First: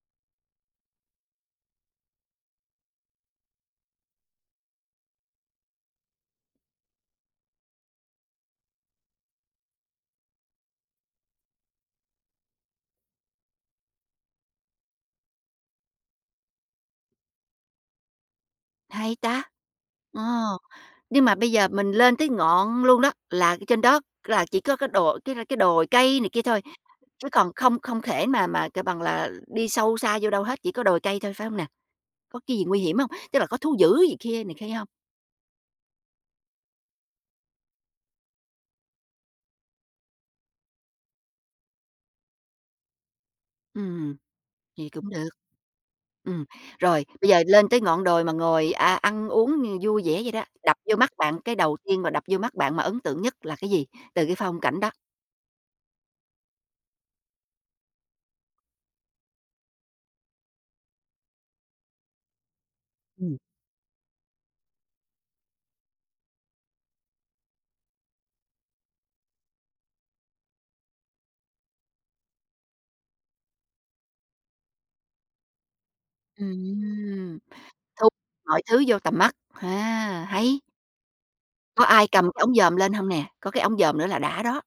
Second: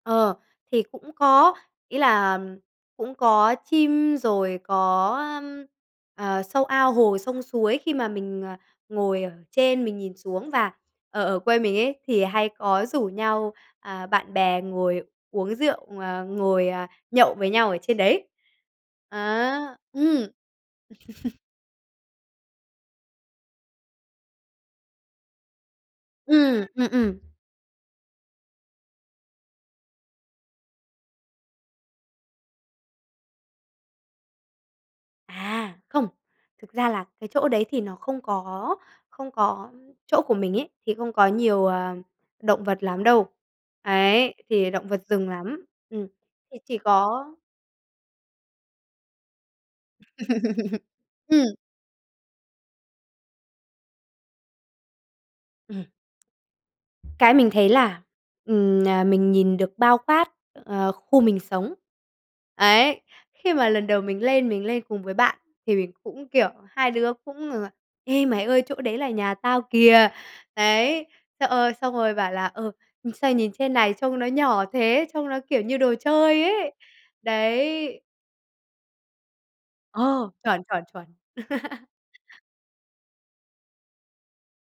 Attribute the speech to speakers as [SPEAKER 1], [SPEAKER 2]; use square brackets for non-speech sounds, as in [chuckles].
[SPEAKER 1] Ờ, thì cũng có, ý là cũng có chim rồi có, ơ, ờ, sâu ao hồ, sông suối. Khi mà mình, ờ, ngồi ở trên mình nhìn xuống và ở ở quê mình ấy thì hay có rủ nhau, à, bạn bè ngồi uống rượu, à, ngồi, ờ, nhậu với nhau ở trên đấy.
[SPEAKER 2] Hay ta!
[SPEAKER 1] À, ừm.
[SPEAKER 2] Ồ, nhưng mà
[SPEAKER 1] [chuckles]
[SPEAKER 2] bây giờ mình lên tới ngọn luôn đó, là ở trên đó là chỉ có cái đồ cái cái đồi cây này kia thôi,
[SPEAKER 1] Ừm, ừm, ừm.
[SPEAKER 2] chứ còn không không thể mà mà, kêu bằng là, đi sâu xa vô đâu hết, chỉ có đồi cây thôi, phải hông nè? Có cái gì nguy hiểm hông? Tức là có thú dữ gì kia, này kia hông?
[SPEAKER 1] À, không, thực ra là cái chỗ đấy thì nó không có không có, ơ chỗ của mình ấy thì không có nhiều, ờ, động vật lắm đâu,
[SPEAKER 2] Ừm,
[SPEAKER 1] ấy, thì động
[SPEAKER 2] vậy
[SPEAKER 1] vật
[SPEAKER 2] cũng được.
[SPEAKER 1] rừng lắm. Ừm,
[SPEAKER 2] Ừm,
[SPEAKER 1] thì chỉ
[SPEAKER 2] rồi,
[SPEAKER 1] có
[SPEAKER 2] bây giờ lên tới ngọn đồi mà ngồi, a, ăn uống, ừ, vui vẻ vậy đó, đập
[SPEAKER 1] [laughs]
[SPEAKER 2] vô mắt bạn cái
[SPEAKER 1] Ừm.
[SPEAKER 2] đầu tiên mà đập vô mắt bạn mà ấn tượng nhất là cái gì từ cái phong cảnh đó?
[SPEAKER 1] Ừm. Cái mình thấy là, ừm, à, mình nhìn được bao quát, ờ, khu mình sống. Ấy,
[SPEAKER 2] Ừm.
[SPEAKER 1] khi mà lần đầu mình lên mình lên cùng với bạn thì mình cũng, kiểu hai đứa cũng rằng là "Ê, mày ơi chỗ đấy là nhà tao kìa!" Đấy, thế, ơ, xong rồi bảo là "Ừ, sao nhìn trên này trông nó nhỏ thế, trông nó, kiểu, như đồ chơi ấy."
[SPEAKER 2] Ừm,
[SPEAKER 1] Đấy.
[SPEAKER 2] thu mọi thứ vô tầm mắt, a,
[SPEAKER 1] Ờ,
[SPEAKER 2] hay!
[SPEAKER 1] chuẩn, chuẩn, chuẩn.
[SPEAKER 2] Có
[SPEAKER 1] [chuckles]
[SPEAKER 2] ai cầm cái ống dòm lên hông nè? Có cái ống dòm nữa là đã đó.